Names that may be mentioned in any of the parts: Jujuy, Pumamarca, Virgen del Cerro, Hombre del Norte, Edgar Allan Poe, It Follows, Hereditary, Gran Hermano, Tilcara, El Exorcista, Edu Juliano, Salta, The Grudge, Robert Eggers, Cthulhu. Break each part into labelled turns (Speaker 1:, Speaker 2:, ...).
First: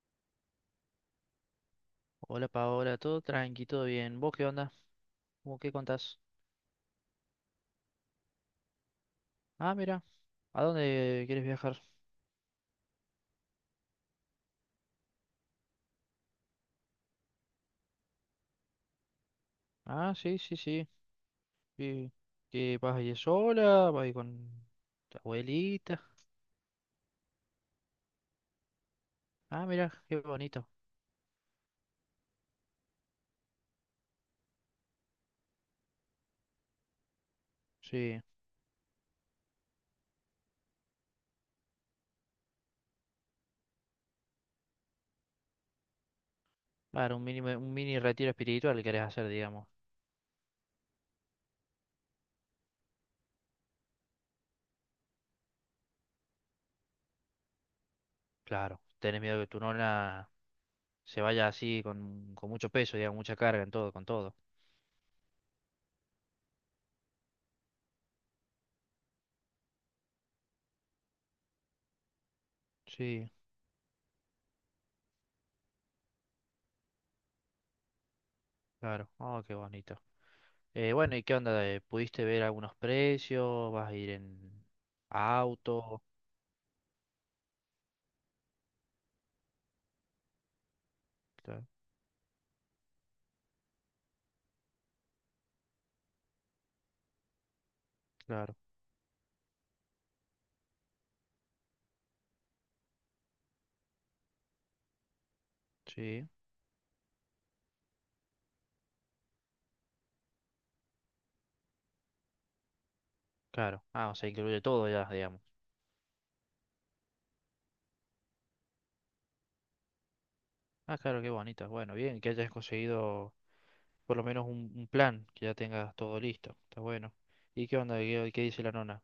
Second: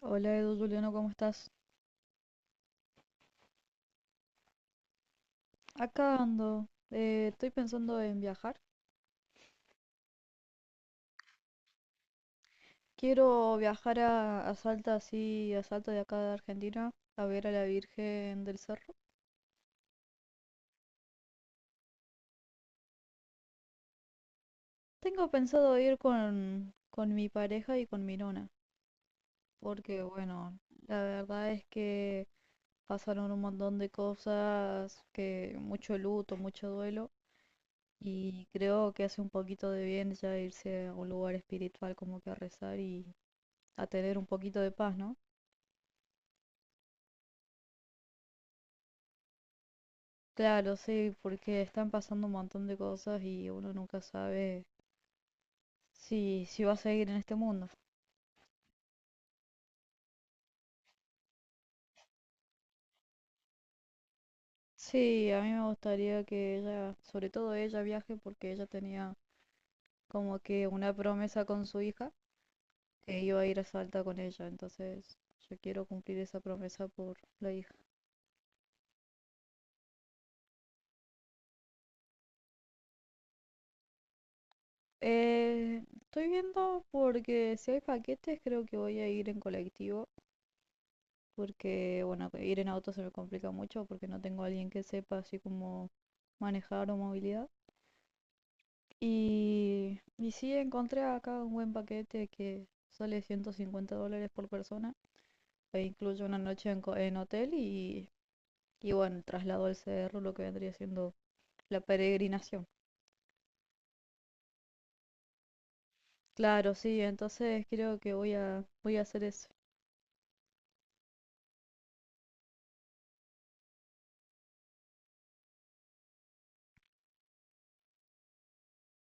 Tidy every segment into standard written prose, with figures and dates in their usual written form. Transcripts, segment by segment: Speaker 1: Hola Edu Juliano, ¿cómo estás?
Speaker 2: Hola Paola, todo tranqui, todo bien. ¿Vos qué onda? ¿Cómo qué contás?
Speaker 1: Acá ando. Estoy pensando en viajar.
Speaker 2: Ah, mira, ¿a dónde quieres viajar?
Speaker 1: Quiero viajar a Salta, así, a Salta de acá de Argentina, a ver a la Virgen del Cerro.
Speaker 2: Ah, sí, sí, sí. ¿Y qué vas a ir sola? ¿Vas a ir con tu
Speaker 1: Tengo pensado ir
Speaker 2: abuelita?
Speaker 1: con mi pareja y con mi nona,
Speaker 2: Ah, mira,
Speaker 1: porque
Speaker 2: qué
Speaker 1: bueno,
Speaker 2: bonito.
Speaker 1: la verdad es que pasaron un montón de cosas, que mucho luto, mucho duelo,
Speaker 2: Sí,
Speaker 1: y creo que hace un poquito de bien ya irse a un lugar espiritual como que a rezar y a tener un poquito de paz, ¿no?
Speaker 2: claro, un mini retiro espiritual querés hacer, digamos.
Speaker 1: Claro, sí, porque están pasando un montón de cosas y uno nunca sabe si va a seguir en este mundo.
Speaker 2: Claro, tenés miedo que tu nona se vaya así con mucho peso, digamos, mucha carga en todo, con todo.
Speaker 1: Sí, a mí me gustaría que ella, sobre todo ella, viaje porque ella tenía como que una promesa con su hija que
Speaker 2: Sí,
Speaker 1: iba a ir a Salta con ella, entonces yo quiero cumplir esa promesa por la hija.
Speaker 2: claro. Oh, qué bonito. Bueno, ¿y qué onda? ¿Pudiste ver algunos precios? ¿Vas a ir en auto?
Speaker 1: Estoy viendo porque si hay paquetes creo que voy a ir en colectivo
Speaker 2: Claro,
Speaker 1: porque, bueno, ir en auto se me complica mucho porque no tengo a alguien que sepa así como manejar o movilidad.
Speaker 2: claro,
Speaker 1: Y sí, encontré acá un buen paquete que sale 150 dólares por persona e incluye
Speaker 2: sí,
Speaker 1: una noche en, en hotel y bueno, el traslado al cerro, lo que vendría siendo la peregrinación.
Speaker 2: claro. Ah, o sea, incluye todo ya, digamos.
Speaker 1: Claro, sí, entonces creo que voy a hacer eso.
Speaker 2: Ah, claro, qué bonita. Bueno, bien, que hayas conseguido por lo menos un plan, que ya tengas todo listo. Está bueno. ¿Y qué onda? ¿Qué dice la nona?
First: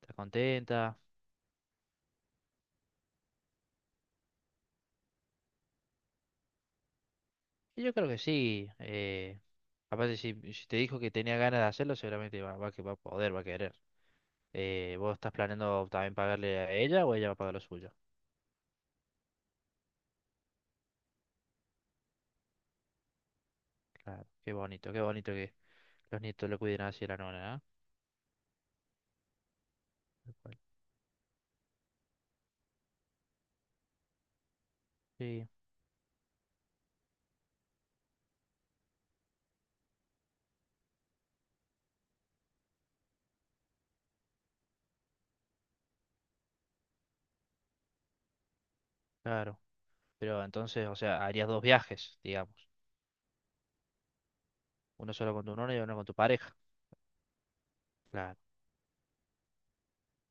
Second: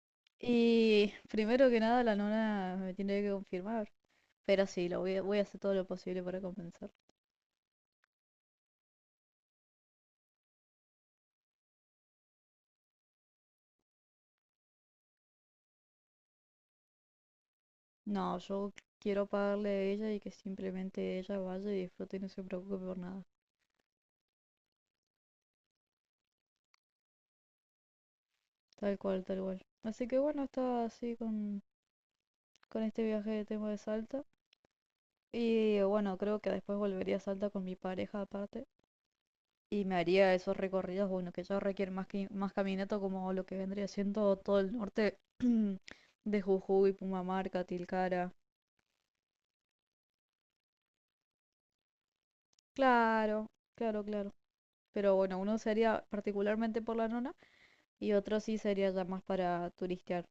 Speaker 2: ¿Está contenta?
Speaker 1: Y primero que nada, la nona me tiene que confirmar, pero sí, voy a hacer todo lo posible para compensar.
Speaker 2: Y yo creo que sí. Aparte, si te dijo que tenía ganas de hacerlo, seguramente va, que va a poder, va a querer. ¿Vos estás planeando también pagarle a ella o ella va a pagar lo suyo?
Speaker 1: No, yo quiero pagarle a ella y que simplemente ella vaya y disfrute y no se preocupe por nada.
Speaker 2: Claro, qué bonito que los nietos lo cuiden así a la nona, ¿ah?
Speaker 1: Tal cual, tal cual. Así que
Speaker 2: Tal
Speaker 1: bueno,
Speaker 2: cual.
Speaker 1: estaba así con este viaje que tengo de Salta.
Speaker 2: Sí,
Speaker 1: Y bueno, creo que después volvería a Salta con mi pareja aparte. Y me haría esos recorridos, bueno, que ya requieren más, que, más caminata como lo que vendría siendo todo el norte de Jujuy, Pumamarca, Tilcara.
Speaker 2: claro. Pero entonces, o sea, harías dos viajes, digamos.
Speaker 1: Claro, claro, claro.
Speaker 2: Uno
Speaker 1: Pero
Speaker 2: solo
Speaker 1: bueno,
Speaker 2: con tu
Speaker 1: uno
Speaker 2: nona y uno
Speaker 1: sería
Speaker 2: con tu pareja.
Speaker 1: particularmente por la nona y
Speaker 2: Claro,
Speaker 1: otro sí sería ya más para turistear.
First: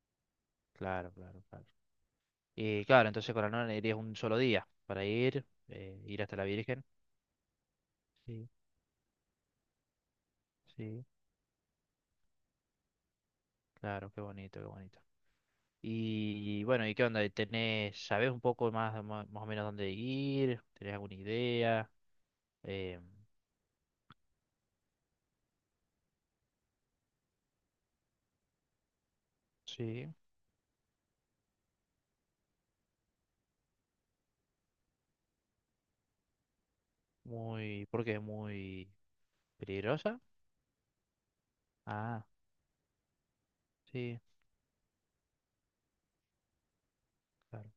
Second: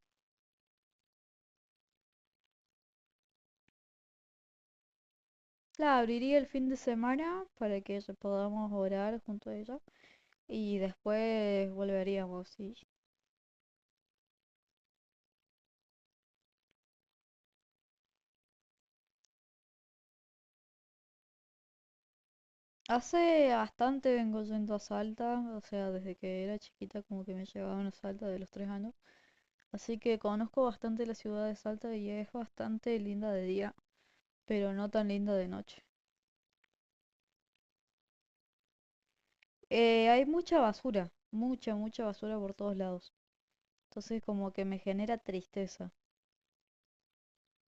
Speaker 2: claro, claro, claro. Y claro, entonces con la nona irías un solo día para ir,
Speaker 1: La
Speaker 2: ir hasta
Speaker 1: abriría
Speaker 2: la
Speaker 1: el fin de
Speaker 2: Virgen.
Speaker 1: semana para que ya
Speaker 2: Sí,
Speaker 1: podamos orar junto a ella. Y
Speaker 2: sí,
Speaker 1: después volveríamos, sí.
Speaker 2: claro, qué bonito, qué bonito. Y bueno, ¿y qué onda? ¿Tenés, sabés un poco más, más o menos dónde ir? ¿Tenés alguna idea? Eh,
Speaker 1: Hace bastante vengo yendo a Salta, o sea, desde que era chiquita como que me llevaban a Salta de los 3 años. Así
Speaker 2: sí,
Speaker 1: que conozco bastante la ciudad de Salta y es bastante linda de día, pero no tan linda de noche.
Speaker 2: muy, ¿por qué? Muy peligrosa.
Speaker 1: Hay mucha basura, mucha, mucha
Speaker 2: Ah,
Speaker 1: basura por todos lados.
Speaker 2: sí,
Speaker 1: Entonces como que me genera tristeza.
Speaker 2: claro.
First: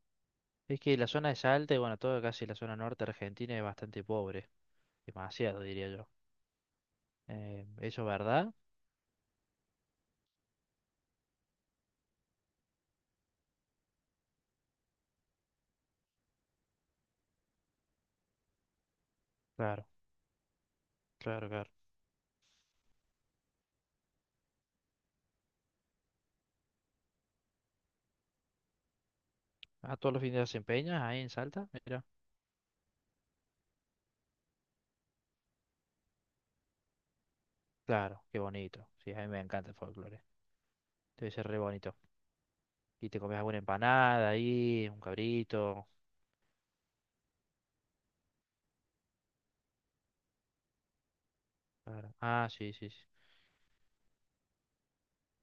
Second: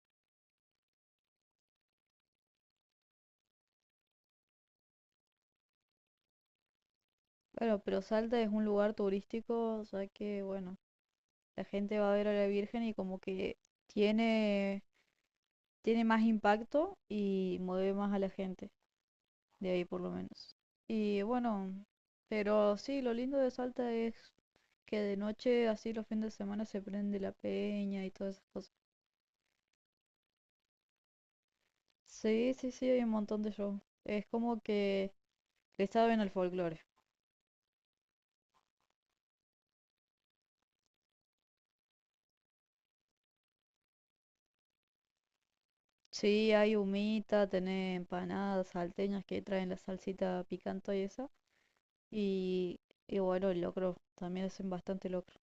Speaker 2: Es que la zona de Salta y bueno, toda casi la zona norte argentina es bastante pobre. Demasiado, diría yo.
Speaker 1: Bueno, pero
Speaker 2: ¿Eso es
Speaker 1: Salta es
Speaker 2: verdad?
Speaker 1: un lugar turístico, o sea que, bueno, la gente va a ver a la Virgen y como que tiene tiene más impacto y mueve más a la gente, de ahí
Speaker 2: Claro,
Speaker 1: por lo menos. Y
Speaker 2: claro, claro.
Speaker 1: bueno, pero sí, lo lindo de Salta es que de noche, así los fines de semana, se prende la peña y todas esas cosas.
Speaker 2: Ah, todos los fines de semana empeñas ahí en Salta, mira.
Speaker 1: Sí, sí, sí, hay un montón de shows. Es como que le saben al folclore.
Speaker 2: Claro, qué bonito. Sí, a mí me encanta el folclore. Debe ser re bonito. Y te comes alguna empanada ahí, un cabrito.
Speaker 1: Sí, hay humita, tenés empanadas salteñas que traen la salsita picante y esa.
Speaker 2: Claro. Ah, sí,
Speaker 1: Y,
Speaker 2: sí, sí.
Speaker 1: y bueno, el locro, también hacen bastante locro.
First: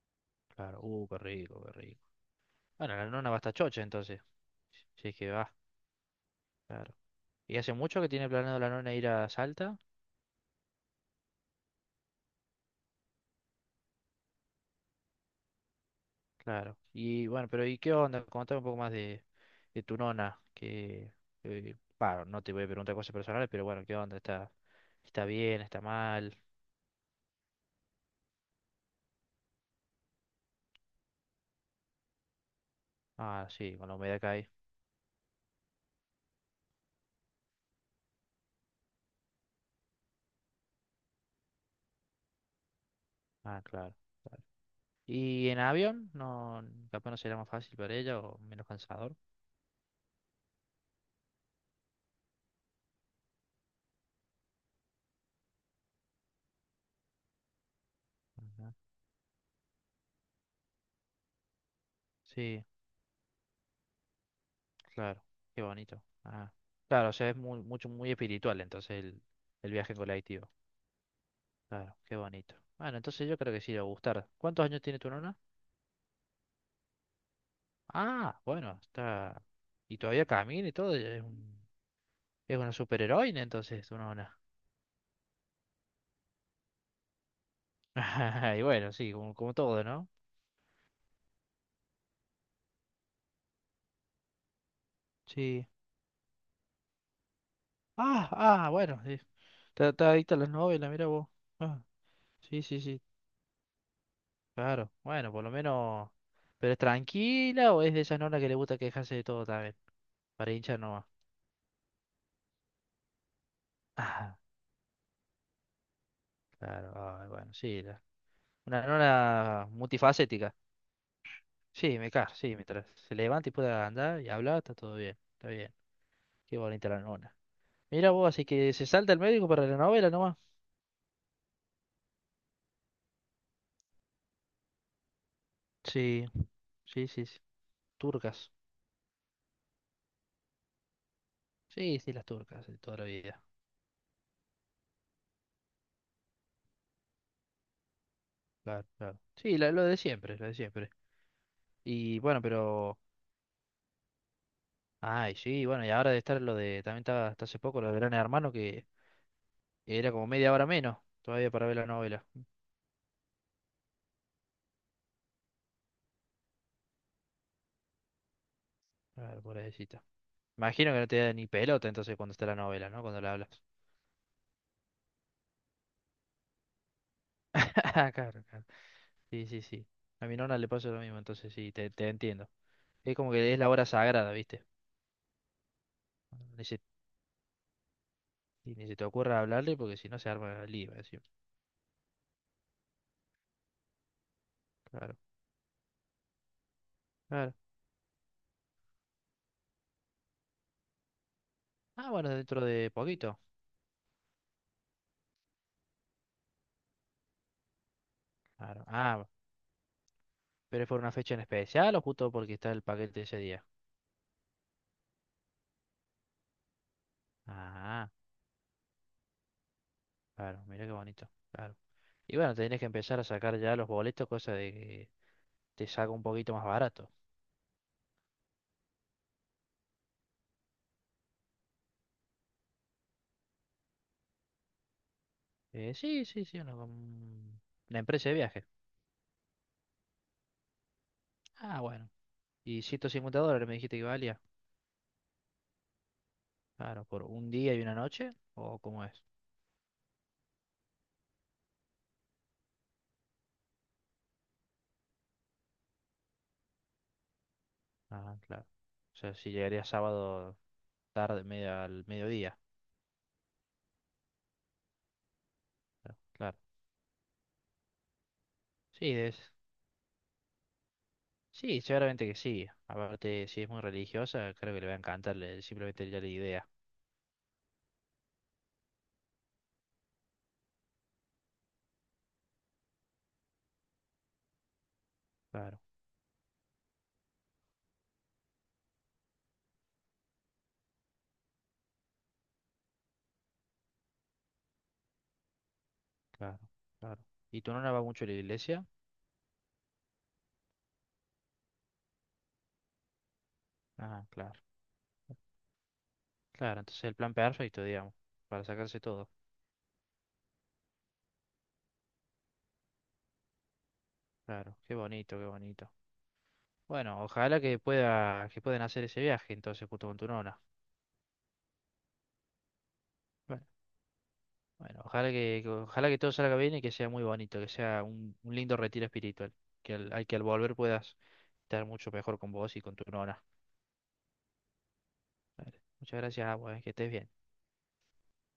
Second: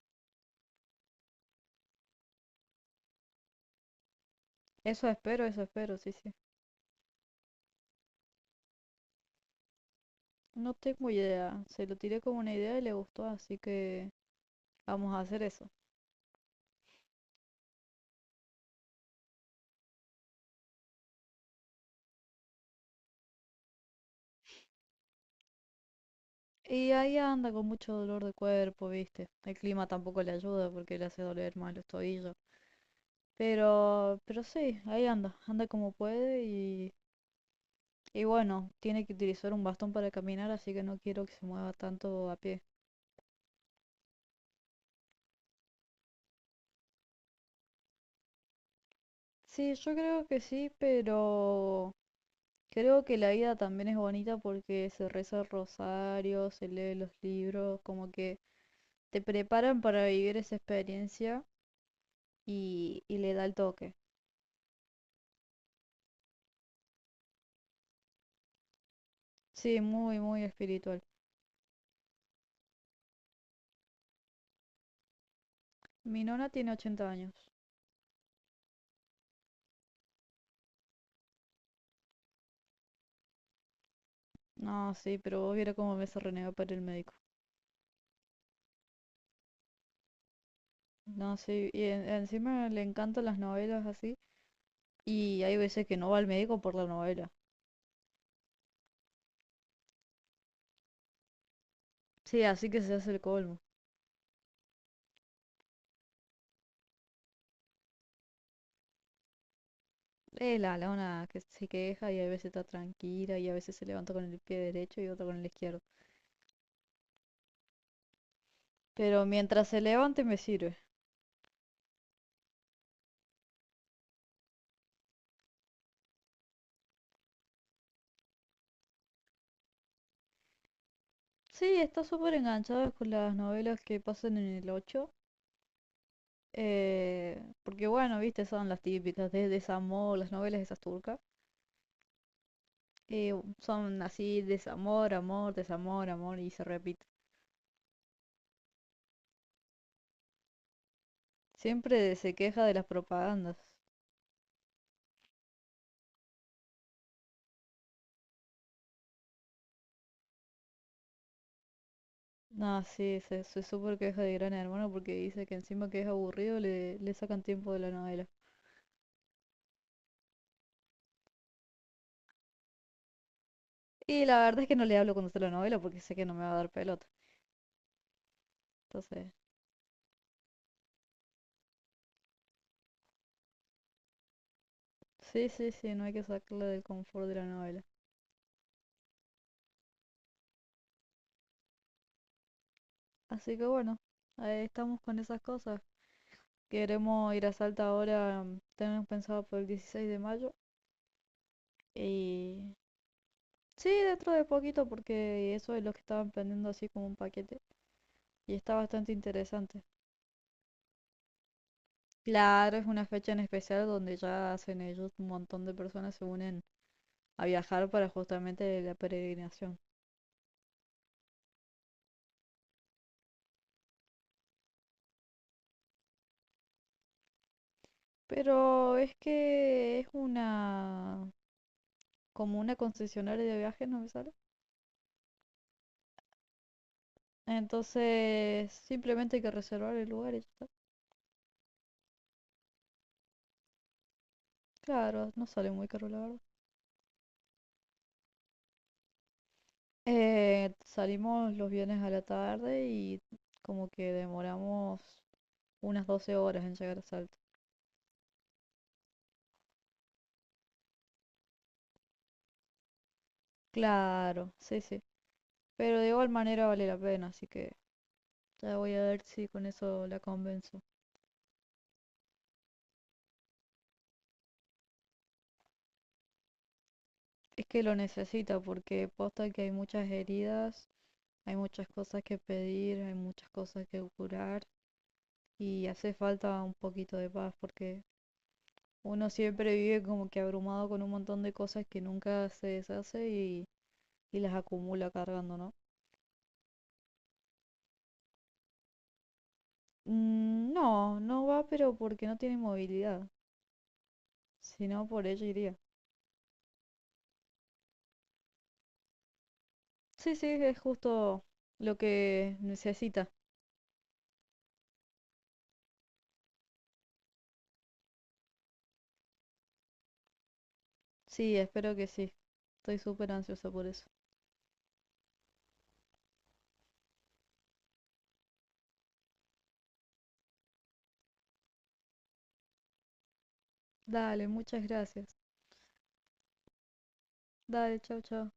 Speaker 2: Claro, qué rico, qué rico. Bueno, la nona va hasta chocha entonces. Sí, sí,
Speaker 1: Eso espero, sí, sí.
Speaker 2: claro. ¿Y hace mucho que tiene planeado la nona ir a Salta?
Speaker 1: No tengo idea, se lo tiré como una idea y le gustó, así que vamos a hacer eso.
Speaker 2: Claro. Y bueno, pero ¿y qué onda? Contame un poco más de tu nona, que, bah, no te voy a preguntar cosas personales, pero bueno, ¿qué onda? ¿Está bien? ¿Está mal?
Speaker 1: Y ahí anda con mucho dolor de cuerpo, viste. El clima tampoco le ayuda porque le hace doler más los tobillos.
Speaker 2: Ah, sí, con la humedad que
Speaker 1: Pero
Speaker 2: hay.
Speaker 1: sí, ahí anda, anda como puede y bueno, tiene que utilizar un bastón para caminar, así que no quiero que se mueva tanto a pie.
Speaker 2: Ah, claro. ¿Y en avión? No, capaz no será más fácil para ella o menos cansador.
Speaker 1: Sí, yo creo que sí, pero creo que la ida también es bonita porque se reza el rosario, se lee los libros, como que
Speaker 2: Ajá.
Speaker 1: te preparan para vivir esa experiencia
Speaker 2: Sí,
Speaker 1: y le da el toque.
Speaker 2: claro, qué bonito. Ah, claro, o sea, es muy, mucho, muy espiritual entonces el
Speaker 1: Sí,
Speaker 2: viaje en
Speaker 1: muy, muy
Speaker 2: colectivo.
Speaker 1: espiritual.
Speaker 2: Claro, qué bonito. Bueno, entonces yo creo que sí le va a gustar. ¿Cuántos años tiene tu nona?
Speaker 1: Mi nona tiene 80 años.
Speaker 2: Ah, bueno, está... Y todavía camina y todo, es un Es una superheroína, entonces, una ona.
Speaker 1: No, sí, pero vos viera cómo me se renegó para el médico.
Speaker 2: Y bueno, sí, como todo, ¿no?
Speaker 1: No, sí, y encima le encantan las novelas así. Y hay
Speaker 2: Sí.
Speaker 1: veces que no va al médico por la novela.
Speaker 2: Ah, ah, bueno, sí. Está adicta a las novelas, mira vos. Ah,
Speaker 1: Sí,
Speaker 2: sí,
Speaker 1: así
Speaker 2: sí,
Speaker 1: que se
Speaker 2: sí,
Speaker 1: hace el colmo.
Speaker 2: claro. Bueno, por lo menos. ¿Pero es tranquila o es de esas nonas que le gusta quejarse de todo también? Para
Speaker 1: Es la
Speaker 2: hinchar nomás.
Speaker 1: lona que se queja y a veces está tranquila y a veces se levanta con el pie derecho y otra con el izquierdo.
Speaker 2: Ah, claro, ay, bueno, sí. la- Una
Speaker 1: Pero
Speaker 2: nona
Speaker 1: mientras se levante me
Speaker 2: multifacética.
Speaker 1: sirve.
Speaker 2: Sí, me cae, sí, mientras se levanta y pueda andar y hablar, está todo bien, está bien. Qué bonita la nona. Mira vos, así que se salta el médico para la novela nomás.
Speaker 1: Sí, está súper enganchado con las novelas que pasan en el 8.
Speaker 2: Sí. Sí, sí, sí.
Speaker 1: Porque bueno, viste,
Speaker 2: Turcas.
Speaker 1: son las típicas de desamor, las novelas esas turcas.
Speaker 2: Sí, sí, las turcas, de toda la
Speaker 1: eh,
Speaker 2: vida.
Speaker 1: Son así, desamor, amor, y se repite.
Speaker 2: Claro, claro. Sí, la- lo de siempre, lo de siempre.
Speaker 1: Siempre
Speaker 2: Y
Speaker 1: se
Speaker 2: bueno,
Speaker 1: queja de las
Speaker 2: pero.
Speaker 1: propagandas.
Speaker 2: Ay, sí, bueno, y ahora de estar lo de. También estaba hasta hace poco lo de Gran Hermano, que era como media hora menos todavía para ver la novela.
Speaker 1: No, sí, se súper queja de Gran Hermano porque dice que encima que es aburrido le sacan tiempo de la novela.
Speaker 2: Claro, pobrecita. Imagino que no te da ni pelota entonces cuando está la novela, ¿no? Cuando la hablas.
Speaker 1: Y la verdad es que no le hablo cuando está la novela porque sé que no me va a dar pelota.
Speaker 2: Claro, claro.
Speaker 1: Entonces,
Speaker 2: Sí, sí, sí. A mi nona le pasa lo mismo, entonces sí, te entiendo. Es como que es la hora sagrada, ¿viste?
Speaker 1: sí, sí, sí, no hay que sacarla
Speaker 2: Ni se,
Speaker 1: del confort de la novela.
Speaker 2: ni se te ocurra hablarle porque si no se arma el lío, encima.
Speaker 1: Así que bueno, ahí estamos
Speaker 2: Claro.
Speaker 1: con esas cosas. Queremos ir a
Speaker 2: Claro,
Speaker 1: Salta ahora, tenemos pensado por el 16 de mayo.
Speaker 2: ah, bueno,
Speaker 1: Y
Speaker 2: dentro de poquito.
Speaker 1: sí, dentro de poquito, porque eso es lo que estaban vendiendo así como un paquete. Y está
Speaker 2: Claro.
Speaker 1: bastante
Speaker 2: Ah,
Speaker 1: interesante.
Speaker 2: pero es por una fecha en especial o justo porque está
Speaker 1: Claro,
Speaker 2: el
Speaker 1: es una
Speaker 2: paquete
Speaker 1: fecha
Speaker 2: ese
Speaker 1: en
Speaker 2: día.
Speaker 1: especial donde ya hacen ellos un montón de personas se unen a viajar para
Speaker 2: Ah,
Speaker 1: justamente la peregrinación.
Speaker 2: claro, mira qué bonito. Claro. Y bueno, tenés que empezar a sacar ya los boletos, cosa de que te salga un poquito más barato.
Speaker 1: Pero es que es una como una concesionaria de viajes, no me sale.
Speaker 2: Eh, sí, sí, sí, una, com- una empresa de viaje.
Speaker 1: Entonces, simplemente hay que reservar el lugar y ya está.
Speaker 2: Ah, bueno. ¿Y 150 dólares me dijiste que valía?
Speaker 1: Claro, no sale muy caro, la verdad.
Speaker 2: Claro, por un día y una noche, ¿o cómo es?
Speaker 1: Salimos los viernes a la tarde y como que demoramos unas 12 horas en llegar a Salta.
Speaker 2: Ah, claro. O sea, si llegaría sábado tarde, media, al mediodía.
Speaker 1: Claro, sí, sí. Pero de
Speaker 2: Claro.
Speaker 1: igual
Speaker 2: Claro.
Speaker 1: manera vale la pena, así que ya voy a
Speaker 2: Sí,
Speaker 1: ver si
Speaker 2: es
Speaker 1: con eso la convenzo.
Speaker 2: sí, seguramente que sí. Aparte, si es muy religiosa, creo que le va a encantar le- simplemente ya la idea.
Speaker 1: Es que lo necesita porque posta que hay muchas heridas, hay muchas cosas que pedir, hay muchas cosas que curar
Speaker 2: Claro,
Speaker 1: y hace falta un poquito de paz porque uno siempre vive como que abrumado con un montón de cosas que nunca se deshace y las acumula cargando, ¿no?
Speaker 2: claro, claro. ¿Y tu nona va mucho a la iglesia?
Speaker 1: No, no va, pero porque no tiene movilidad.
Speaker 2: Ah, claro,
Speaker 1: Si no, por ella iría.
Speaker 2: claro. Entonces el plan perfecto, digamos, para sacarse todo.
Speaker 1: Sí, sí, es justo lo que necesita.
Speaker 2: Claro, qué bonito, qué bonito. Bueno, ojalá que pueda, que puedan hacer ese viaje entonces junto con tu nona.
Speaker 1: Sí, espero que sí. Estoy súper
Speaker 2: Bueno,
Speaker 1: ansiosa por eso.
Speaker 2: bueno, ojalá ojalá que todo salga bien y que sea muy bonito, que sea un lindo retiro espiritual. Que al volver puedas estar mucho mejor con vos y con tu nona.
Speaker 1: Dale, muchas gracias.
Speaker 2: Vale. Muchas gracias, agua, que estés bien.
Speaker 1: Dale, chau, chau.